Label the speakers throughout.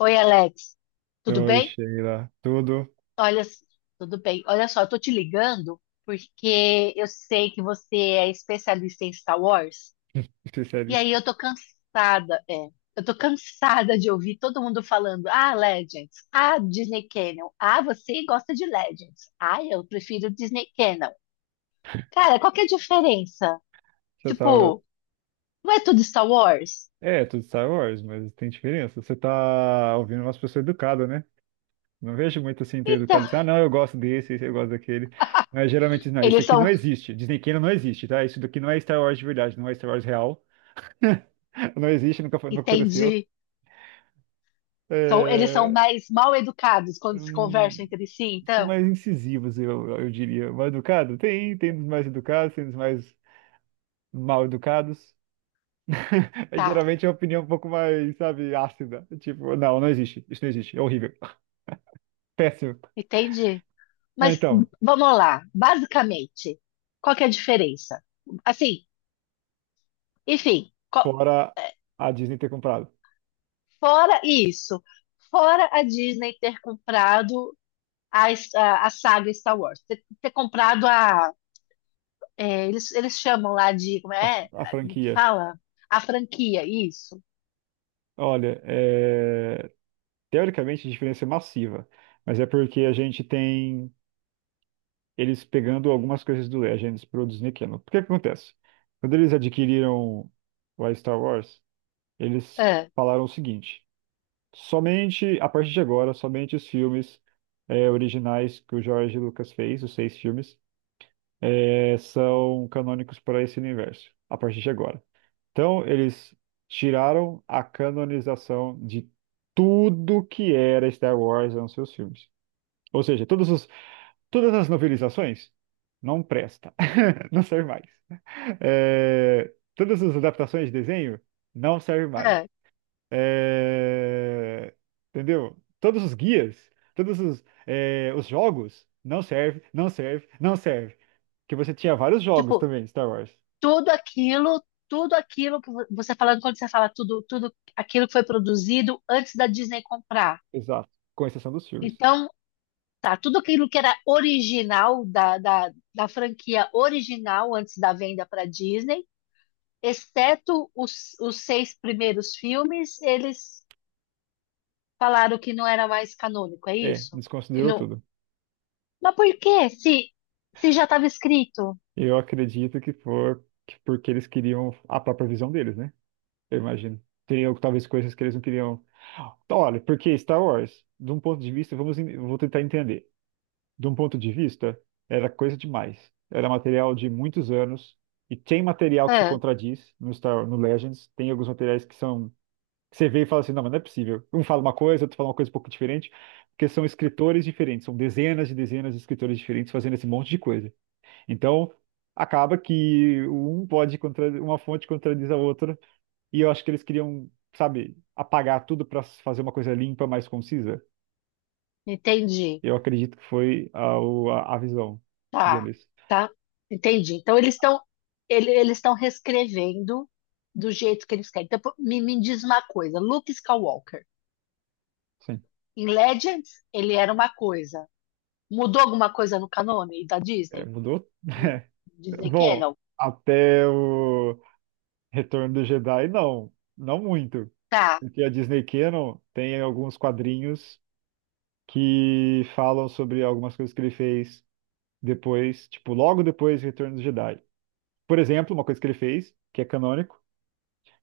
Speaker 1: Oi, Alex, tudo
Speaker 2: Oi,
Speaker 1: bem?
Speaker 2: Sheila. Tudo?
Speaker 1: Olha, tudo bem. Olha só, eu tô te ligando porque eu sei que você é especialista em Star Wars. E aí
Speaker 2: Especialista.
Speaker 1: eu tô cansada, é. Eu tô cansada de ouvir todo mundo falando: "Ah, Legends. Ah, Disney Canon. Ah, você gosta de Legends. Ah, eu prefiro Disney Canon." Cara, qual que é a diferença?
Speaker 2: Você tava.
Speaker 1: Tipo, não é tudo Star Wars?
Speaker 2: É, tudo Star Wars, mas tem diferença. Você tá ouvindo umas pessoas educadas, né? Não vejo muito assim ter
Speaker 1: Então,
Speaker 2: educado assim, ah, não, eu gosto desse, esse eu gosto daquele. Mas geralmente, não, esse
Speaker 1: eles
Speaker 2: aqui não
Speaker 1: são,
Speaker 2: existe. Disney Canon não existe, tá? Isso daqui não é Star Wars de verdade, não é Star Wars real. Não existe, nunca foi, nunca aconteceu.
Speaker 1: entendi. São, eles são
Speaker 2: É...
Speaker 1: mais mal educados quando se conversam
Speaker 2: hum,
Speaker 1: entre si,
Speaker 2: são
Speaker 1: então.
Speaker 2: mais incisivos, eu diria. Mais educado? Tem dos mais educados, tem dos mais mal educados. É,
Speaker 1: Tá,
Speaker 2: geralmente é uma opinião um pouco mais, sabe, ácida. Tipo, não, não existe. Isso não existe. É horrível. Péssimo.
Speaker 1: entendi.
Speaker 2: Mas
Speaker 1: Mas
Speaker 2: então,
Speaker 1: vamos lá, basicamente, qual que é a diferença? Assim, enfim,
Speaker 2: fora
Speaker 1: é,
Speaker 2: a Disney ter comprado
Speaker 1: fora isso, fora a Disney ter comprado a saga Star Wars, ter comprado eles chamam lá de, como
Speaker 2: a,
Speaker 1: é,
Speaker 2: a
Speaker 1: como que
Speaker 2: franquia.
Speaker 1: fala? A franquia, isso.
Speaker 2: Olha, é, teoricamente a diferença é massiva. Mas é porque a gente tem eles pegando algumas coisas do Legends pro Disney Channel. Porque que acontece? Quando eles adquiriram o Star Wars, eles
Speaker 1: É,
Speaker 2: falaram o seguinte. Somente, a partir de agora, somente os filmes originais que o George Lucas fez, os seis filmes, é, são canônicos para esse universo, a partir de agora. Então, eles tiraram a canonização de tudo que era Star Wars nos seus filmes. Ou seja, todas as novelizações não presta, não serve mais. É, todas as adaptações de desenho não serve mais.
Speaker 1: é.
Speaker 2: É, entendeu? Todos os guias, os jogos, não serve, não serve, não serve. Porque você tinha vários jogos
Speaker 1: Tipo,
Speaker 2: também, Star Wars.
Speaker 1: tudo aquilo, tudo aquilo que você falando, quando você fala tudo, tudo aquilo que foi produzido antes da Disney comprar.
Speaker 2: Exato. Com exceção dos filmes.
Speaker 1: Então, tá, tudo aquilo que era original da franquia original antes da venda para Disney, exceto os seis primeiros filmes, eles falaram que não era mais canônico, é
Speaker 2: É,
Speaker 1: isso? Que
Speaker 2: desconsiderou
Speaker 1: não...
Speaker 2: tudo.
Speaker 1: Mas por quê? Se já estava escrito.
Speaker 2: Eu acredito que porque eles queriam a própria visão deles, né? Eu imagino. Teriam talvez coisas que eles não queriam. Olha, porque Star Wars, de um ponto de vista, eu vou tentar entender. De um ponto de vista, era coisa demais. Era material de muitos anos e tem material que se
Speaker 1: Ah,
Speaker 2: contradiz no Legends. Tem alguns materiais que são que você vê e fala assim, não, mas não é possível. Um fala uma coisa, outro fala uma coisa um pouco diferente, porque são escritores diferentes, são dezenas e dezenas de escritores diferentes fazendo esse monte de coisa. Então, acaba que uma fonte contradiz a outra, e eu acho que eles queriam, sabe, apagar tudo para fazer uma coisa limpa, mais concisa.
Speaker 1: entendi.
Speaker 2: Eu acredito que foi a, o- a a visão
Speaker 1: Tá,
Speaker 2: deles.
Speaker 1: tá. Entendi. Então eles estão eles estão reescrevendo do jeito que eles querem. Então, pô, me diz uma coisa, Luke Skywalker.
Speaker 2: Sim,
Speaker 1: Em Legends, ele era uma coisa. Mudou alguma coisa no canone da
Speaker 2: é,
Speaker 1: Disney?
Speaker 2: mudou.
Speaker 1: Do Disney
Speaker 2: Bom,
Speaker 1: Channel?
Speaker 2: até o Retorno do Jedi, não, não muito.
Speaker 1: Tá.
Speaker 2: Porque a Disney Canon tem alguns quadrinhos que falam sobre algumas coisas que ele fez depois, tipo, logo depois do Retorno do Jedi. Por exemplo, uma coisa que ele fez, que é canônico,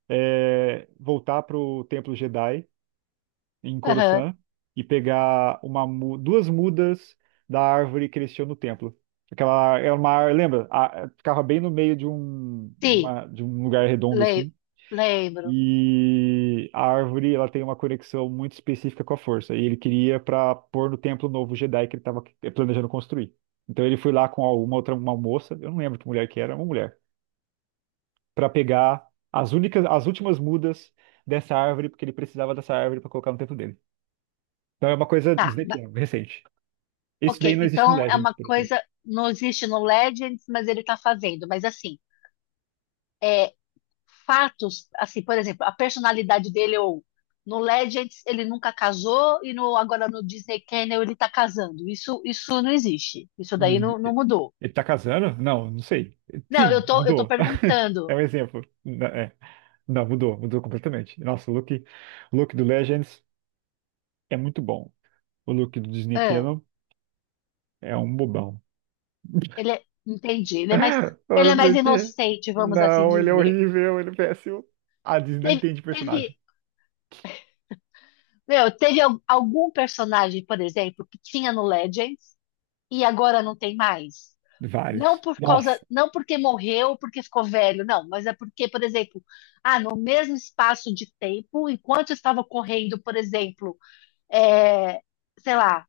Speaker 2: é voltar pro Templo Jedi em
Speaker 1: Aham.
Speaker 2: Coruscant e pegar duas mudas da árvore que eles tinham no templo. Aquela é uma. Lembra? Ficava bem no meio
Speaker 1: Sim.
Speaker 2: de um lugar redondo
Speaker 1: Le-
Speaker 2: assim.
Speaker 1: lembro.
Speaker 2: E a árvore, ela tem uma conexão muito específica com a força. E ele queria para pôr no templo novo Jedi que ele estava planejando construir. Então ele foi lá com uma moça, eu não lembro que mulher que era, uma mulher, para pegar as últimas mudas dessa árvore, porque ele precisava dessa árvore para colocar no templo dele. Então é uma coisa
Speaker 1: Tá. ma-
Speaker 2: Disneyiana, recente. Esse daí
Speaker 1: Ok.
Speaker 2: não existe no
Speaker 1: Então é
Speaker 2: Legends,
Speaker 1: uma
Speaker 2: por exemplo.
Speaker 1: coisa. Não existe no Legends, mas ele tá fazendo. Mas assim, é, fatos, assim, por exemplo, a personalidade dele ou no Legends ele nunca casou e no, agora no Disney Channel ele tá casando. Isso não existe. Isso
Speaker 2: No
Speaker 1: daí
Speaker 2: Dis-
Speaker 1: não, não mudou.
Speaker 2: Ele tá casando? Não, não sei.
Speaker 1: Não,
Speaker 2: Sim,
Speaker 1: eu tô
Speaker 2: mudou. É
Speaker 1: perguntando.
Speaker 2: um exemplo. É. Não, mudou, mudou completamente. Nossa, o look do Legends é muito bom. O look do Disney Canon é um bobão.
Speaker 1: Ele é, entendi, ele
Speaker 2: Olha
Speaker 1: é mais
Speaker 2: por quê.
Speaker 1: inocente, vamos assim
Speaker 2: Não, ele é
Speaker 1: dizer.
Speaker 2: horrível, ele é péssimo. A Disney não
Speaker 1: Teve,
Speaker 2: entende
Speaker 1: teve,
Speaker 2: personagem.
Speaker 1: meu, teve algum personagem, por exemplo, que tinha no Legends e agora não tem mais. Não
Speaker 2: Vários.
Speaker 1: por causa,
Speaker 2: Nossa,
Speaker 1: não porque morreu, porque ficou velho, não, mas é porque, por exemplo, ah, no mesmo espaço de tempo, enquanto estava correndo, por exemplo, é, sei lá,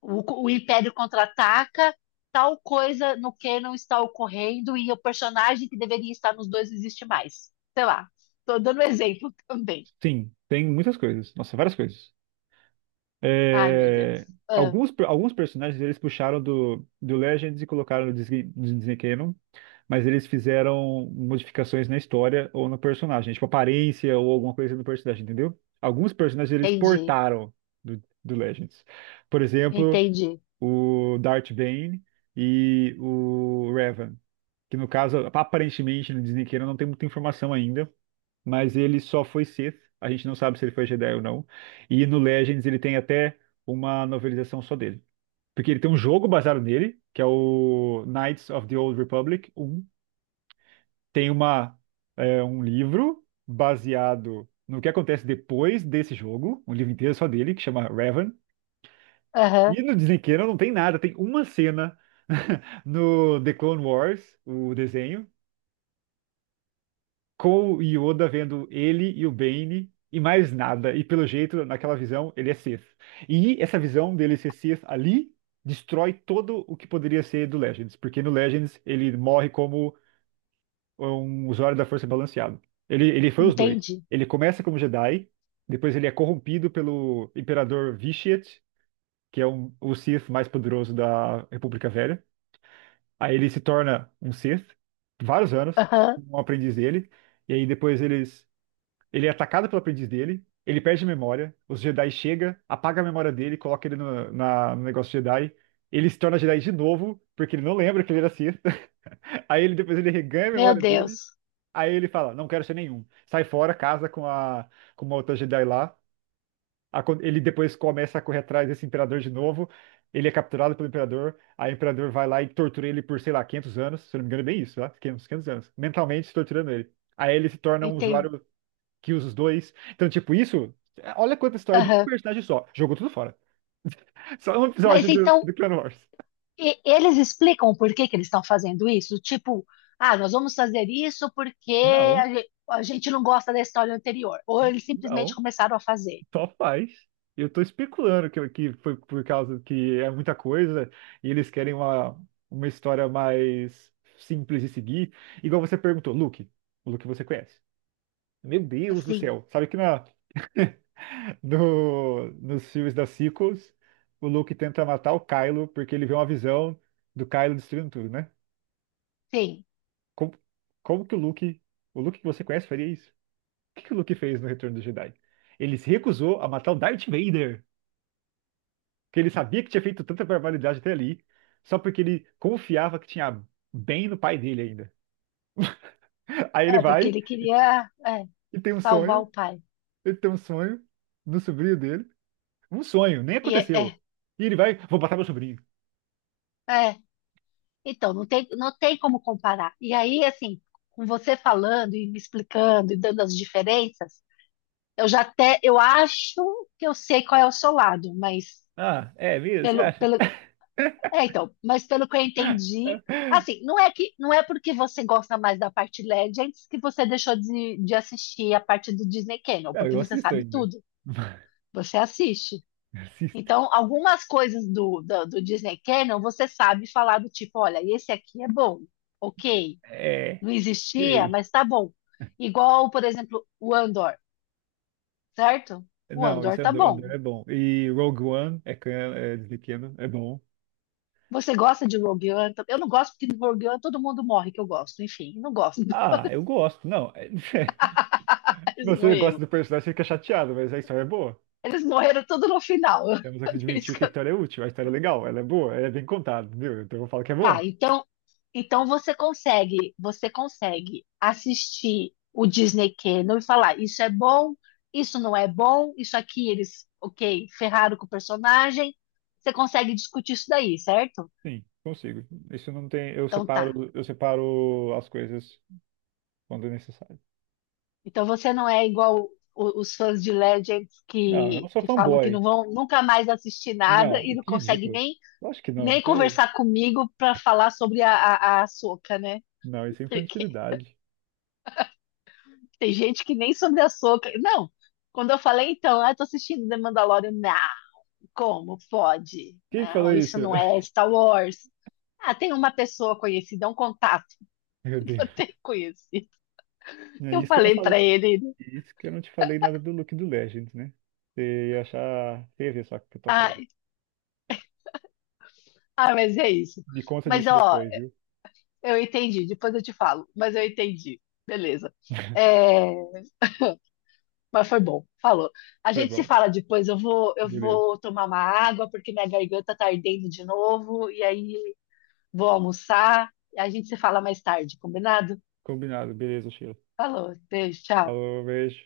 Speaker 1: o Império contra-ataca, tal coisa no canon está ocorrendo e o personagem que deveria estar nos dois não existe mais. Sei lá, tô dando um exemplo também.
Speaker 2: sim, tem muitas coisas. Nossa, várias coisas.
Speaker 1: Ai, meu
Speaker 2: É,
Speaker 1: Deus. Ah,
Speaker 2: alguns personagens eles puxaram do Legends e colocaram no Disney Canon, mas eles fizeram modificações na história ou no personagem, tipo aparência ou alguma coisa no personagem, entendeu? Alguns personagens eles
Speaker 1: entendi,
Speaker 2: portaram do Legends. Por exemplo,
Speaker 1: entendi.
Speaker 2: o Darth Bane e o Revan, que no caso, aparentemente no Disney Canon não tem muita informação ainda, mas ele só foi Sith. A gente não sabe se ele foi Jedi ou não. E no Legends ele tem até uma novelização só dele. Porque ele tem um jogo baseado nele, que é o Knights of the Old Republic Um. Tem uma, é, um livro baseado no que acontece depois desse jogo, um livro inteiro só dele, que chama Revan. E
Speaker 1: Aham,
Speaker 2: no Disney Channel não tem nada, tem uma cena no The Clone Wars, o desenho, com o Yoda vendo ele e o Bane e mais nada. E pelo jeito, naquela visão, ele é Sith. E essa visão dele ser Sith ali destrói todo o que poderia ser do Legends, porque no Legends ele morre como um usuário da força balanceado. Ele foi os dois.
Speaker 1: entendi.
Speaker 2: Ele começa como Jedi, depois ele é corrompido pelo Imperador Vitiate, que é o Sith mais poderoso da República Velha. Aí ele se torna um Sith, vários anos,
Speaker 1: Aham,
Speaker 2: um aprendiz dele. E aí depois ele é atacado pelo aprendiz dele, ele perde a memória, os Jedi chega, apaga a memória dele, coloca ele no negócio Jedi, ele se torna Jedi de novo, porque ele não lembra que ele era Sith. Aí ele reganha a
Speaker 1: meu
Speaker 2: memória dele,
Speaker 1: Deus,
Speaker 2: aí ele fala, não quero ser nenhum. Sai fora, casa com uma outra Jedi lá. Ele depois começa a correr atrás desse imperador de novo. Ele é capturado pelo imperador. Aí o imperador vai lá e tortura ele por, sei lá, 500 anos. Se eu não me engano, é bem isso, tá? 500 500 anos. Mentalmente torturando ele. Aí ele se torna um
Speaker 1: entendi.
Speaker 2: usuário que os dois. Então, tipo, isso. Olha quanta história de um
Speaker 1: Aham.
Speaker 2: personagem só. Jogou tudo fora. Só um episódio
Speaker 1: Mas então,
Speaker 2: do Clone Wars.
Speaker 1: eles explicam por que que eles estão fazendo isso? Tipo, ah, nós vamos fazer isso porque
Speaker 2: Não,
Speaker 1: a gente não gosta da história anterior. Ou eles simplesmente
Speaker 2: não.
Speaker 1: começaram a fazer.
Speaker 2: Só faz. Eu tô especulando que foi por causa que é muita coisa e eles querem uma história mais simples de seguir. Igual você perguntou, Luke. O Luke você conhece. Meu Deus do
Speaker 1: Assim,
Speaker 2: céu. Sabe que no, nos filmes da sequels, o Luke tenta matar o Kylo porque ele vê uma visão do Kylo destruindo tudo, né?
Speaker 1: sim.
Speaker 2: Como, como que o Luke, o Luke que você conhece, faria isso? O que que o Luke fez no Retorno do Jedi? Ele se recusou a matar o Darth Vader, que ele sabia que tinha feito tanta barbaridade até ali, só porque ele confiava que tinha bem no pai dele ainda. Aí ele
Speaker 1: É, porque
Speaker 2: vai
Speaker 1: ele queria, é,
Speaker 2: e tem um
Speaker 1: salvar
Speaker 2: sonho,
Speaker 1: o pai.
Speaker 2: ele tem um sonho no sobrinho dele, um sonho, nem
Speaker 1: E é, é,
Speaker 2: aconteceu. E ele vai, vou matar meu sobrinho.
Speaker 1: é. Então, não tem, não tem como comparar. E aí, assim, com você falando e me explicando e dando as diferenças, eu já até, eu acho que eu sei qual é o seu lado, mas
Speaker 2: Ah, é mesmo? Você
Speaker 1: pelo,
Speaker 2: acha?
Speaker 1: pelo, é, então, mas pelo que eu entendi, assim, não é que, não é porque você gosta mais da parte Legends que você deixou de assistir a parte do Disney Channel,
Speaker 2: Não,
Speaker 1: porque
Speaker 2: eu
Speaker 1: você
Speaker 2: assisto
Speaker 1: sabe
Speaker 2: ainda.
Speaker 1: tudo, você assiste.
Speaker 2: Assisto.
Speaker 1: Então, algumas coisas do Disney Canon você sabe falar do tipo, olha, esse aqui é bom, ok,
Speaker 2: É,
Speaker 1: não existia,
Speaker 2: é
Speaker 1: mas tá bom. Igual, por exemplo, o Andor, certo? O
Speaker 2: Não,
Speaker 1: Andor
Speaker 2: isso é
Speaker 1: tá
Speaker 2: Andor,
Speaker 1: bom.
Speaker 2: Andor é bom. E Rogue One é, é de pequeno, é bom.
Speaker 1: Você gosta de Rogue One? Eu não gosto porque no Rogue One todo mundo morre que eu gosto. Enfim, não gosto.
Speaker 2: Ah, eu gosto. Não, é-
Speaker 1: Eles
Speaker 2: você gosta
Speaker 1: morreram.
Speaker 2: do personagem, fica chateado, mas a história é boa.
Speaker 1: Eles morreram tudo no final.
Speaker 2: Temos
Speaker 1: Por
Speaker 2: que
Speaker 1: isso
Speaker 2: admitir
Speaker 1: que
Speaker 2: que a história é útil, a história é legal, ela é boa, ela é bem contada, entendeu? Então eu falo que é
Speaker 1: tá,
Speaker 2: bom.
Speaker 1: então, então você consegue assistir o Disney Channel e falar, isso é bom, isso não é bom, isso aqui eles, ok, ferraram com o personagem. Você consegue discutir isso daí, certo?
Speaker 2: Sim, consigo. Isso não tem,
Speaker 1: Então tá.
Speaker 2: eu separo as coisas quando necessário.
Speaker 1: Então você não é igual os fãs de Legends
Speaker 2: Não, eu não sou
Speaker 1: que falam que
Speaker 2: fanboy.
Speaker 1: não vão nunca mais assistir nada
Speaker 2: Não,
Speaker 1: e não
Speaker 2: que
Speaker 1: consegue
Speaker 2: ridículo.
Speaker 1: nem,
Speaker 2: Eu acho que não.
Speaker 1: nem
Speaker 2: Você,
Speaker 1: conversar comigo para falar sobre a Ahsoka, né?
Speaker 2: não, isso é infantilidade.
Speaker 1: Tem gente que nem sobre açúcar. Não, quando eu falei, então, ah, eu tô assistindo The Mandalorian, não, como pode?
Speaker 2: Quem que falou
Speaker 1: Não, isso
Speaker 2: isso?
Speaker 1: não é Star Wars. Ah, tem uma pessoa conhecida, é um contato
Speaker 2: Meu
Speaker 1: que
Speaker 2: Deus.
Speaker 1: eu tenho conhecido.
Speaker 2: É
Speaker 1: Eu
Speaker 2: isso que eu não
Speaker 1: falei
Speaker 2: falei.
Speaker 1: pra ele,
Speaker 2: E isso que eu não te falei nada do look do Legends, né? Você ia achar. Você ia ver só o que eu tô
Speaker 1: ah,
Speaker 2: falando.
Speaker 1: ah, mas é isso.
Speaker 2: Me conta
Speaker 1: Mas,
Speaker 2: disso
Speaker 1: ó,
Speaker 2: depois, viu?
Speaker 1: eu entendi, depois eu te falo, mas eu entendi. Beleza. É, mas foi bom, falou. A
Speaker 2: Foi
Speaker 1: gente se
Speaker 2: bom.
Speaker 1: fala depois, eu
Speaker 2: Beleza.
Speaker 1: vou tomar uma água, porque minha garganta tá ardendo de novo, e aí vou almoçar, a gente se fala mais tarde, combinado?
Speaker 2: Combinado. Beleza, Sheila.
Speaker 1: Falou, beijo, tchau.
Speaker 2: Falou, beijo.